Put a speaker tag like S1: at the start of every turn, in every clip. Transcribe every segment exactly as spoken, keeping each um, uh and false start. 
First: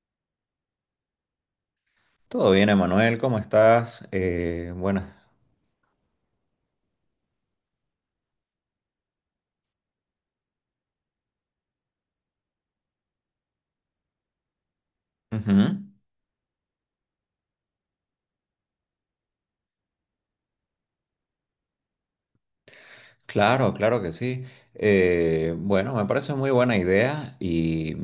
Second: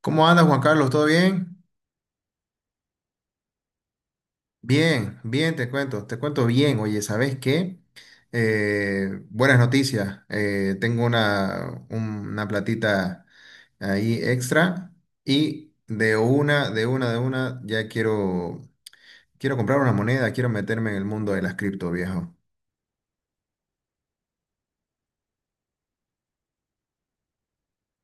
S1: ¿Cómo andas, Juan Carlos? ¿Todo bien?
S2: Todo bien, Emanuel, ¿cómo estás? Eh, buenas.
S1: Bien, bien, te cuento, te cuento bien. Oye, ¿sabes qué? Eh, buenas noticias. Eh, tengo una, un- una platita ahí extra y
S2: Ujú.
S1: de una, de una, de una, ya quiero, quiero comprar una moneda, quiero meterme en el mundo de las cripto, viejo.
S2: Claro, claro que sí. Eh, bueno, me parece muy buena idea y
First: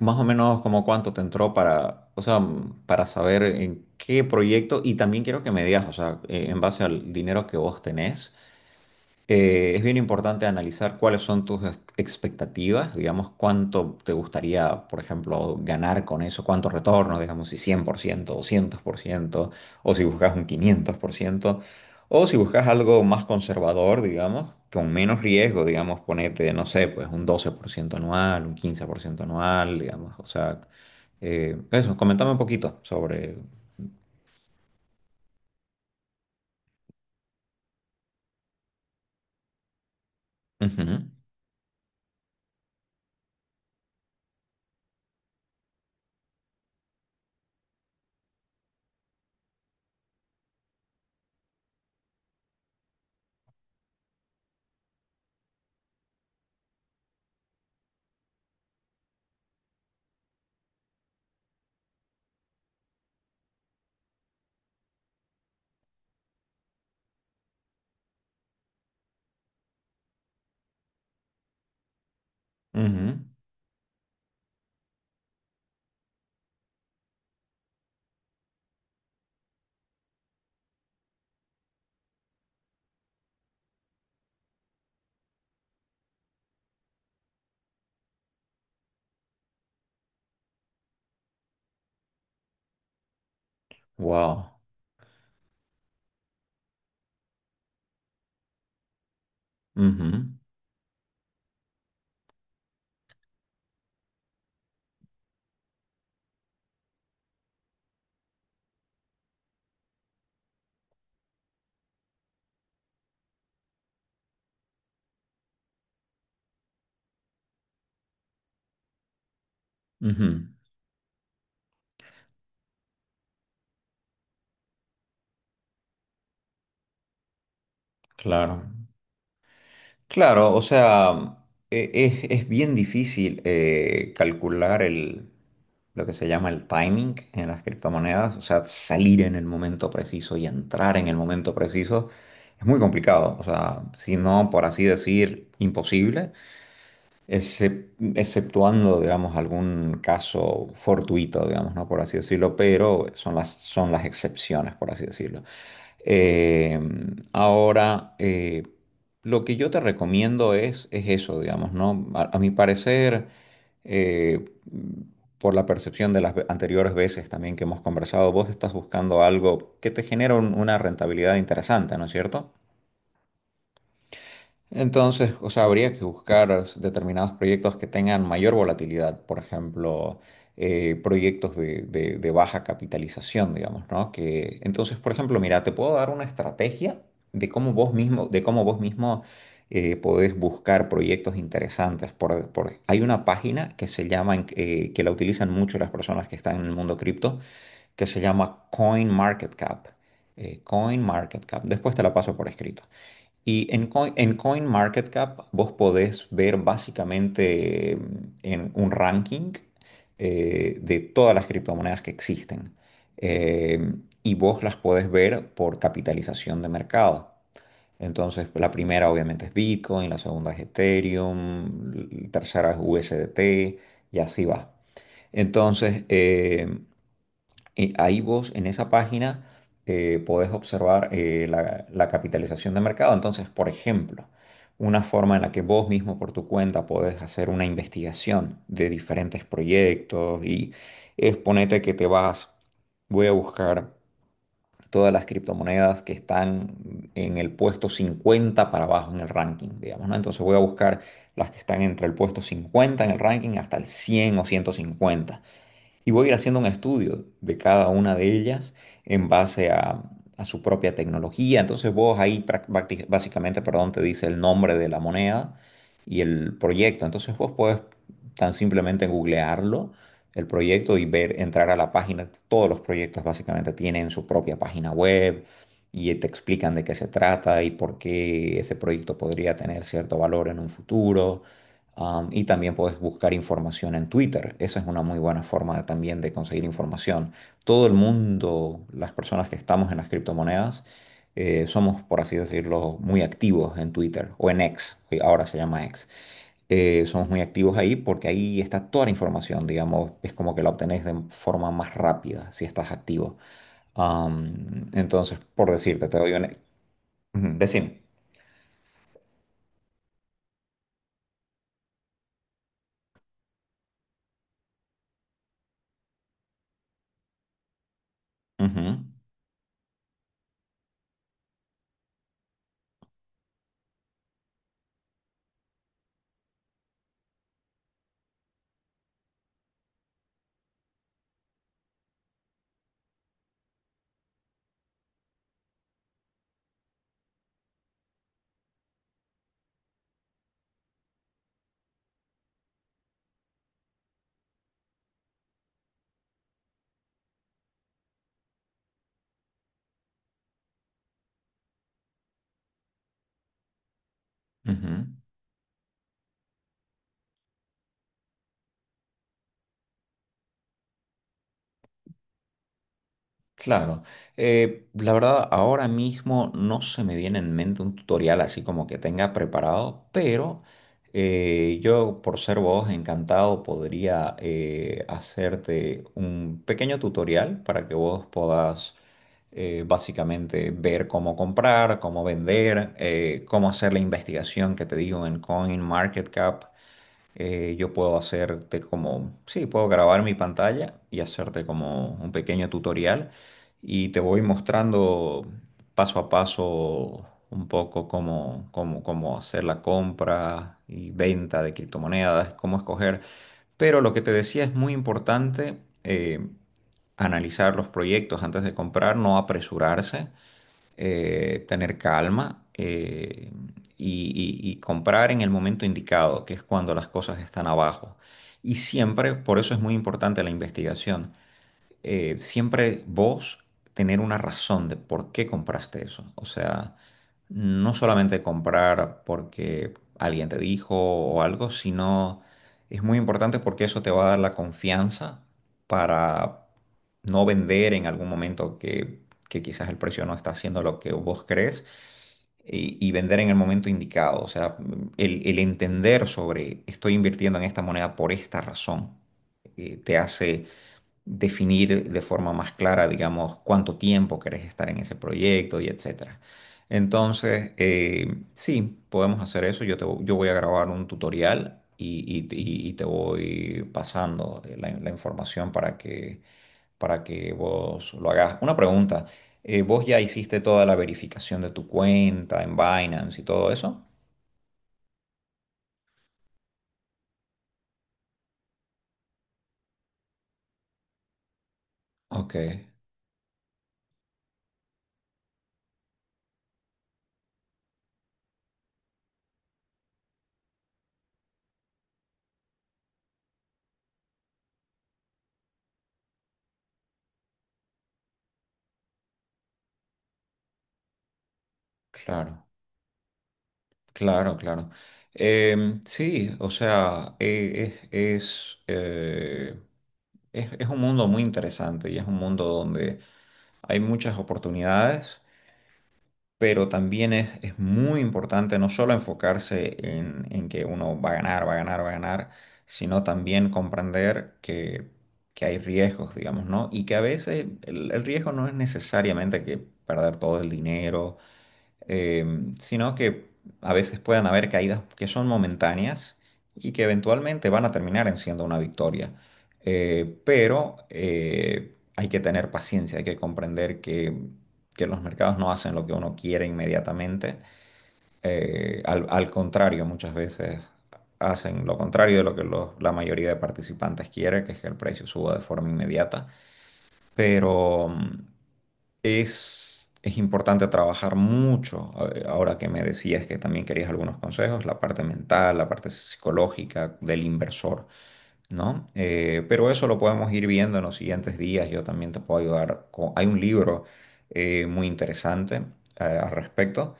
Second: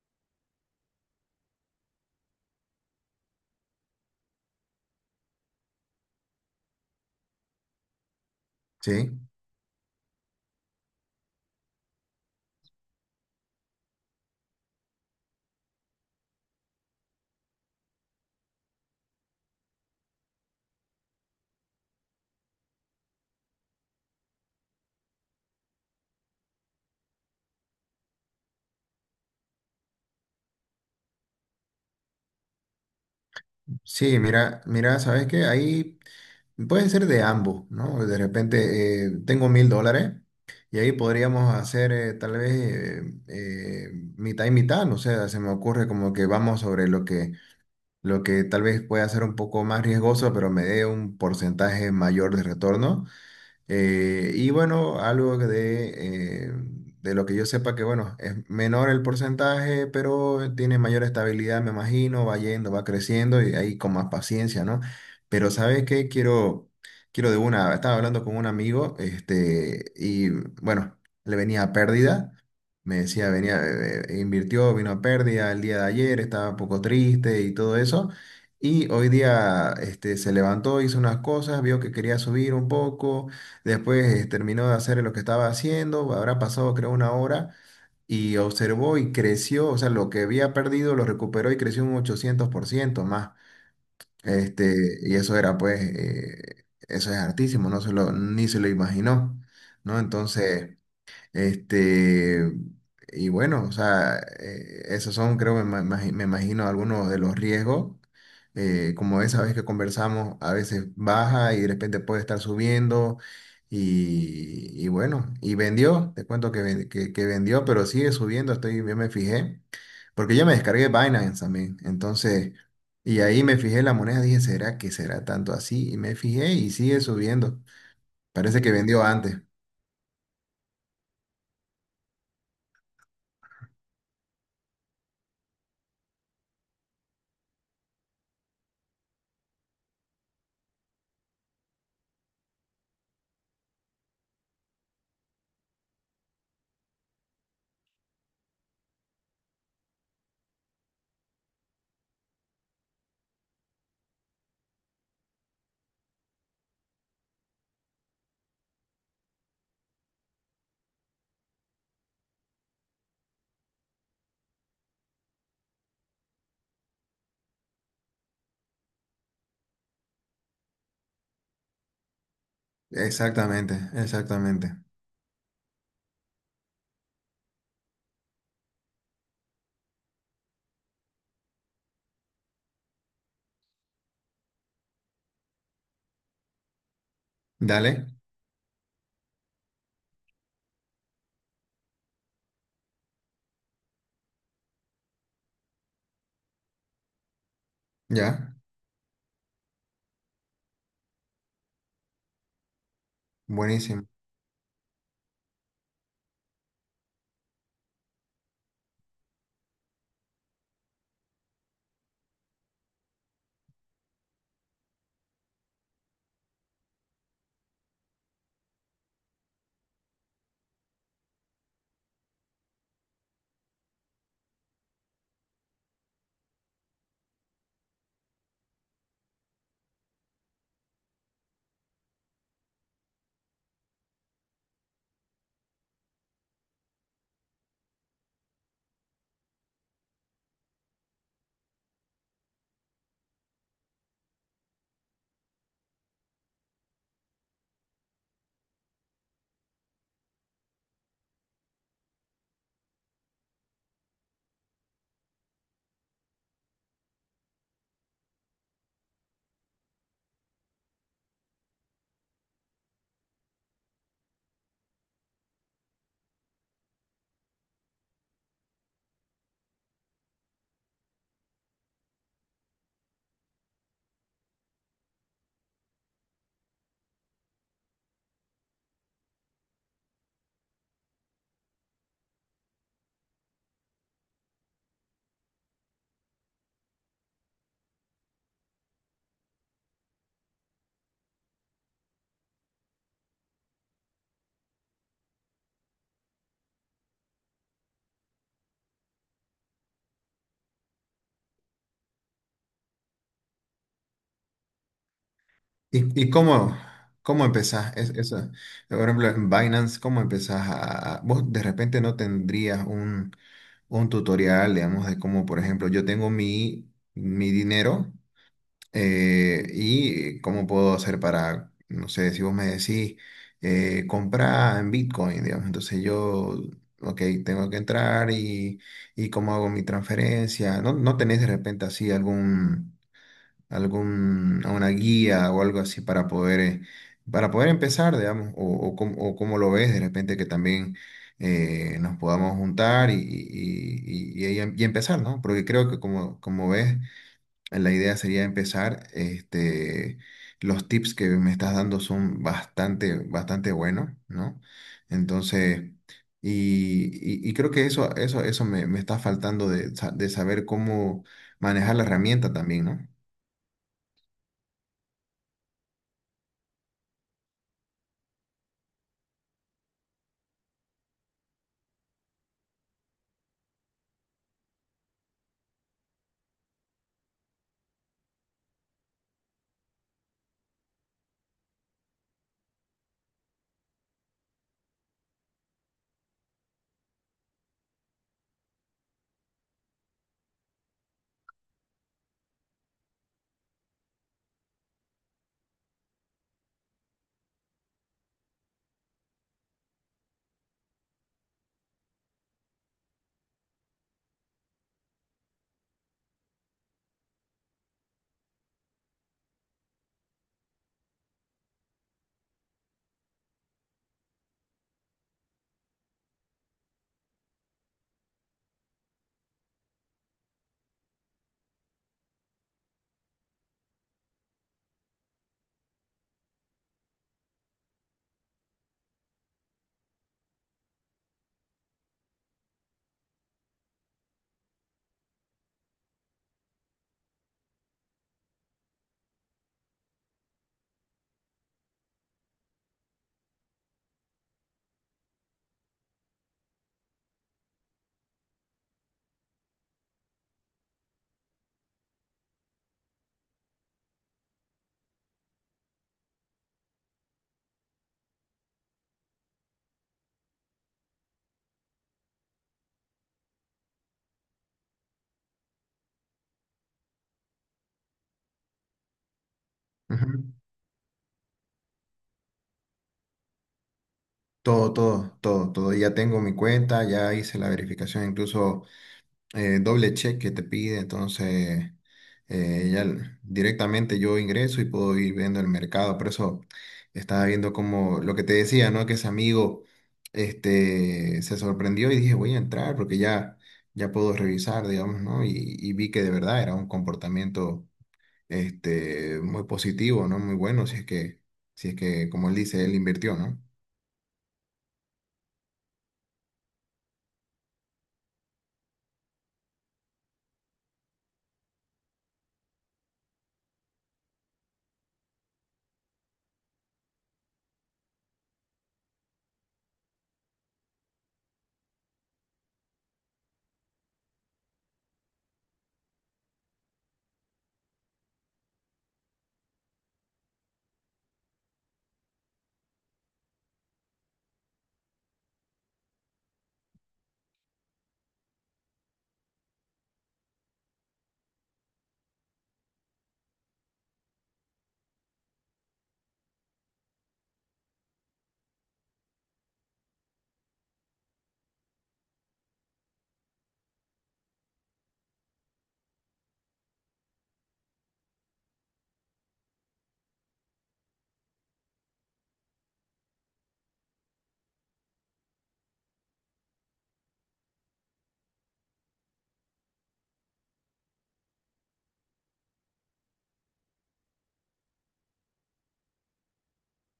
S2: más o menos como cuánto te entró para, o sea, para saber en qué proyecto y también quiero que me digas, o sea, eh, en base al dinero que vos tenés.
S1: Sí,
S2: Eh, es bien importante analizar cuáles son tus ex- expectativas, digamos, cuánto te gustaría, por ejemplo, ganar con eso, cuánto retorno, digamos, si cien por ciento doscientos por ciento o si buscas un quinientos por ciento o si buscas algo más conservador, digamos, con menos riesgo, digamos, ponete, no sé, pues un doce por ciento anual, un quince por ciento anual, digamos, o sea, eh, eso, comentame un poquito sobre.
S1: sí, mira, mira, ¿sabes qué? Ahí puede ser de ambos, ¿no? De repente, eh, tengo mil dólares y ahí
S2: Ujú,
S1: podríamos hacer, eh, tal vez, eh, eh, mitad y mitad, no sé, se me ocurre como que vamos sobre lo que, lo que tal vez pueda ser un poco más riesgoso, pero me dé un porcentaje mayor de retorno. Eh, y bueno, algo de, eh, de lo que yo sepa que, bueno, es menor el porcentaje, pero tiene mayor estabilidad, me imagino, va yendo, va creciendo y ahí con más paciencia, ¿no? Pero ¿sabes qué? Quiero, quiero de una, estaba hablando con un amigo, este, y bueno, le venía a pérdida. Me
S2: ujú,
S1: decía, venía, eh, eh, invirtió, vino a pérdida el día de ayer, estaba un poco triste y todo eso. Y hoy día, este, se levantó, hizo unas cosas, vio que quería subir un poco. Después, eh, terminó de hacer lo que estaba haciendo, habrá pasado creo una hora y observó y creció, o sea, lo que había perdido lo recuperó y creció un ochocientos por ciento más.
S2: wow,
S1: Este, y eso era pues, eh, eso es hartísimo, no se lo, ni se lo imaginó, ¿no?
S2: ujú,
S1: Entonces... Este, y bueno, o sea, eh, esos son, creo, me, ma- imagi- me imagino, algunos de los riesgos. Eh, como esa vez que conversamos, a veces baja y de repente puede estar subiendo. Y, y bueno, y vendió, te cuento que, ven- que, que vendió, pero sigue subiendo, estoy, yo me fijé, porque
S2: ujú,
S1: yo me descargué Binance también. Entonces, y ahí me fijé la moneda, dije, ¿será que será tanto así? Y me fijé y sigue subiendo. Parece
S2: claro.
S1: que vendió antes.
S2: Claro, o sea, e- es, es bien difícil eh, calcular el, lo que se llama el timing en las criptomonedas, o sea, salir en el momento preciso y entrar en el momento preciso es muy complicado, o sea, si no, por así decir, imposible, excep- exceptuando, digamos, algún caso fortuito, digamos, ¿no? Por así decirlo, pero son las, son las excepciones, por así decirlo. Eh, Ahora, eh, lo que yo te recomiendo es, es eso, digamos, ¿no? A, a mi parecer, eh, por la percepción de las ve- anteriores veces también que hemos conversado, vos estás buscando algo que te genere un- una rentabilidad interesante, ¿no es cierto?
S1: Exactamente, exactamente.
S2: Entonces, o sea, habría que buscar determinados proyectos que tengan mayor volatilidad, por ejemplo, eh, proyectos de, de- de baja capitalización, digamos, ¿no? Que, entonces, por ejemplo, mira, te puedo dar una estrategia de cómo
S1: Dale,
S2: vos mismo, de cómo vos mismo eh, podés buscar proyectos interesantes. Por, por- hay una página que se llama, en- eh, que la utilizan mucho las personas que están en el mundo cripto, que se
S1: ya,
S2: llama CoinMarketCap. eh, CoinMarketCap. Después te la paso por escrito. Y en
S1: buenísimo.
S2: Coin, en CoinMarketCap vos podés ver básicamente mm, en un ranking eh, de todas las criptomonedas que existen. Eh, y vos las podés ver por capitalización de mercado. Entonces, la primera obviamente es Bitcoin, la segunda es Ethereum, la tercera es U S D T y así va. Entonces, eh, y ahí vos en esa página eh, podés observar eh, la, la capitalización de mercado. Entonces, por ejemplo, una forma en la que vos mismo por tu cuenta podés hacer una investigación de diferentes proyectos y es ponete que te vas, voy a buscar todas las criptomonedas que están en el puesto cincuenta para abajo en el ranking, digamos, ¿no? Entonces voy a buscar las que están entre el puesto cincuenta en el ranking hasta el cien o ciento cincuenta y voy a ir haciendo un estudio de cada una de ellas en base a, a su propia tecnología. Entonces vos ahí prac- bacti- básicamente, perdón, te dice el nombre de la moneda y el proyecto. Entonces vos podés tan simplemente googlearlo, el proyecto y ver, entrar a la página. Todos los proyectos básicamente tienen su propia página web y te explican de qué se trata y por qué ese proyecto podría tener cierto valor en un futuro. Am, y también puedes buscar información en Twitter. Esa es una muy buena forma de- también de conseguir información. Todo el mundo, las personas que estamos en las criptomonedas, eh, somos, por así decirlo, muy activos en Twitter o en X, que ahora se llama X. Eh, somos muy activos ahí porque ahí está toda la información, digamos, es como que la obtenés de forma más rápida si estás activo. Am, entonces, por decirte, te
S1: ¿Y, y
S2: doy un e-
S1: cómo, cómo
S2: Ujú,
S1: empezás?
S2: decime.
S1: Es, Eso, por ejemplo, en Binance, ¿cómo empezás a... a- Vos de repente no tendrías un, un tutorial, digamos, de cómo, por ejemplo, yo tengo mi, mi dinero,
S2: Ujú,
S1: eh, y cómo puedo hacer para, no sé, si vos me decís, eh, comprar en Bitcoin, digamos, entonces yo, ok, tengo que entrar y, y cómo hago mi transferencia. ¿No, no tenés de repente así algún... algún, a una guía o algo así para poder, eh, para poder empezar, digamos, o, o, cómo, o cómo lo ves de repente que también, eh, nos podamos juntar y, y, y, y- y- empezar, ¿no? Porque creo que como, como ves, la idea sería empezar, este, los tips que me estás dando son bastante, bastante buenos, ¿no?
S2: ujú.
S1: Entonces... Y, y- y creo que eso, eso, eso me, me está faltando de, sa- de saber cómo manejar la herramienta también, ¿no?
S2: Claro, Eh, la verdad ahora mismo no se me viene en mente un tutorial así como que tenga preparado, pero eh, yo por ser vos encantado podría eh, hacerte un pequeño tutorial para que vos puedas eh, básicamente ver cómo comprar, cómo vender, eh, cómo hacer la investigación que te digo en CoinMarketCap. Eh, yo puedo hacerte como, sí, puedo grabar mi pantalla y hacerte como un pequeño tutorial y te voy mostrando paso a paso un poco cómo, cómo, cómo hacer la compra y venta de criptomonedas, cómo escoger. Pero lo que te decía es muy importante eh, analizar los proyectos antes de comprar, no apresurarse, eh, tener calma, eh, y, y- y comprar en el momento indicado, que es cuando las cosas están abajo. Y siempre, por eso es muy importante la investigación, eh, siempre vos tener una razón de por qué compraste eso. O sea, no solamente comprar porque alguien te dijo o algo, sino es muy importante porque eso te va a dar la confianza para no vender en algún momento que, que quizás el precio no está haciendo lo que vos crees. Y, y vender en el momento indicado, o sea, el, el entender sobre estoy invirtiendo en esta moneda por esta razón, eh, te hace definir de forma más clara, digamos, cuánto tiempo querés estar en ese proyecto y etcétera. Entonces, eh, sí, podemos hacer eso. Yo, te, vo- yo voy a grabar un tutorial y, y- y- y te voy pasando eh, la, la información para que, para que vos lo hagas. Una pregunta, eh, ¿vos ya
S1: Ujú.
S2: hiciste toda la verificación de tu cuenta en Binance y todo eso?
S1: Todo, todo, todo, todo. Ya tengo mi cuenta, ya hice la verificación, incluso eh, doble check que te pide, entonces
S2: Ok,
S1: eh, ya l- directamente yo ingreso y puedo ir viendo el mercado. Por eso estaba viendo como lo que te decía, ¿no? Que ese amigo, este, se sorprendió y dije, voy a entrar porque ya, ya puedo revisar, digamos, ¿no? Y, y vi que de verdad era un comportamiento, este, muy positivo, ¿no? Muy bueno, si es que, si es que, como él
S2: claro.
S1: dice, él invirtió, ¿no?
S2: Claro, claro. Em, sí, o sea, eh, es, es, eh, es, es un mundo muy interesante y es un mundo donde hay muchas oportunidades, pero también es, es muy importante no solo enfocarse en, en que uno va a ganar, va a ganar, va a ganar, sino también comprender que, que hay riesgos, digamos, ¿no? Y que a veces el, el riesgo no es necesariamente que perder todo el dinero, eh, sino que a veces puedan haber caídas que son momentáneas y que eventualmente van a terminar en siendo una victoria. Eh, pero eh, hay que tener paciencia, hay que comprender que, que los mercados no hacen lo que uno quiere inmediatamente. Eh, al, al contrario, muchas veces hacen lo contrario de lo que los- la mayoría de participantes quiere, que es que el precio suba de forma inmediata. Pero, mm, es, es importante trabajar mucho, a- ahora que me decías que también querías algunos consejos, la parte mental, la parte psicológica del inversor, ¿no? Eh, pero eso lo podemos ir viendo en los siguientes días. Yo también te puedo ayudar con- Hay un libro eh, muy interesante eh, al respecto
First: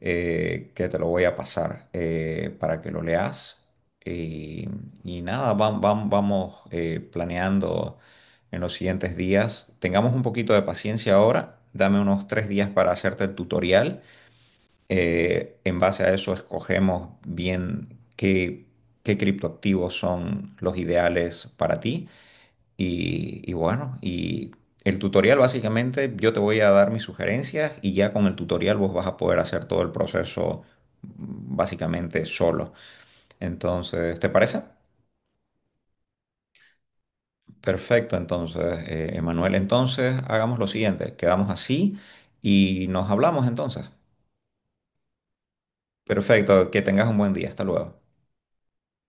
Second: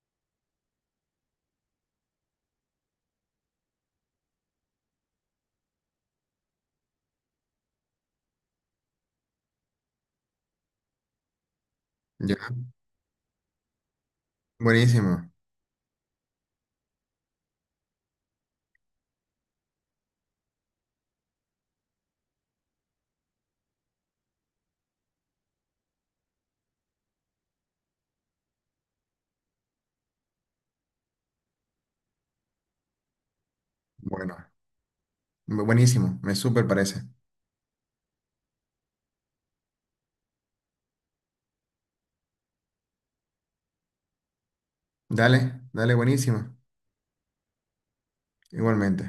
S2: eh, que te lo voy a pasar eh, para que lo leas. Y, y nada, vam- vam- vamos eh, planeando en los siguientes días. Tengamos un poquito de paciencia ahora. Dame unos
S1: Ya,
S2: tres días para hacerte el tutorial,
S1: buenísimo.
S2: eh, en base a eso escogemos bien qué, qué criptoactivos son los ideales para ti. Y, y bueno, y el tutorial básicamente yo te voy a dar mis sugerencias y ya con el tutorial vos vas a poder hacer todo el proceso, mm, básicamente solo. Entonces, ¿te
S1: Bueno,
S2: parece?
S1: buenísimo, me súper parece.
S2: Perfecto, entonces, eh, Emanuel, entonces hagamos lo siguiente, quedamos así y nos hablamos entonces.
S1: Dale, dale, buenísimo.
S2: Perfecto, que tengas un buen día, hasta luego.
S1: Igualmente.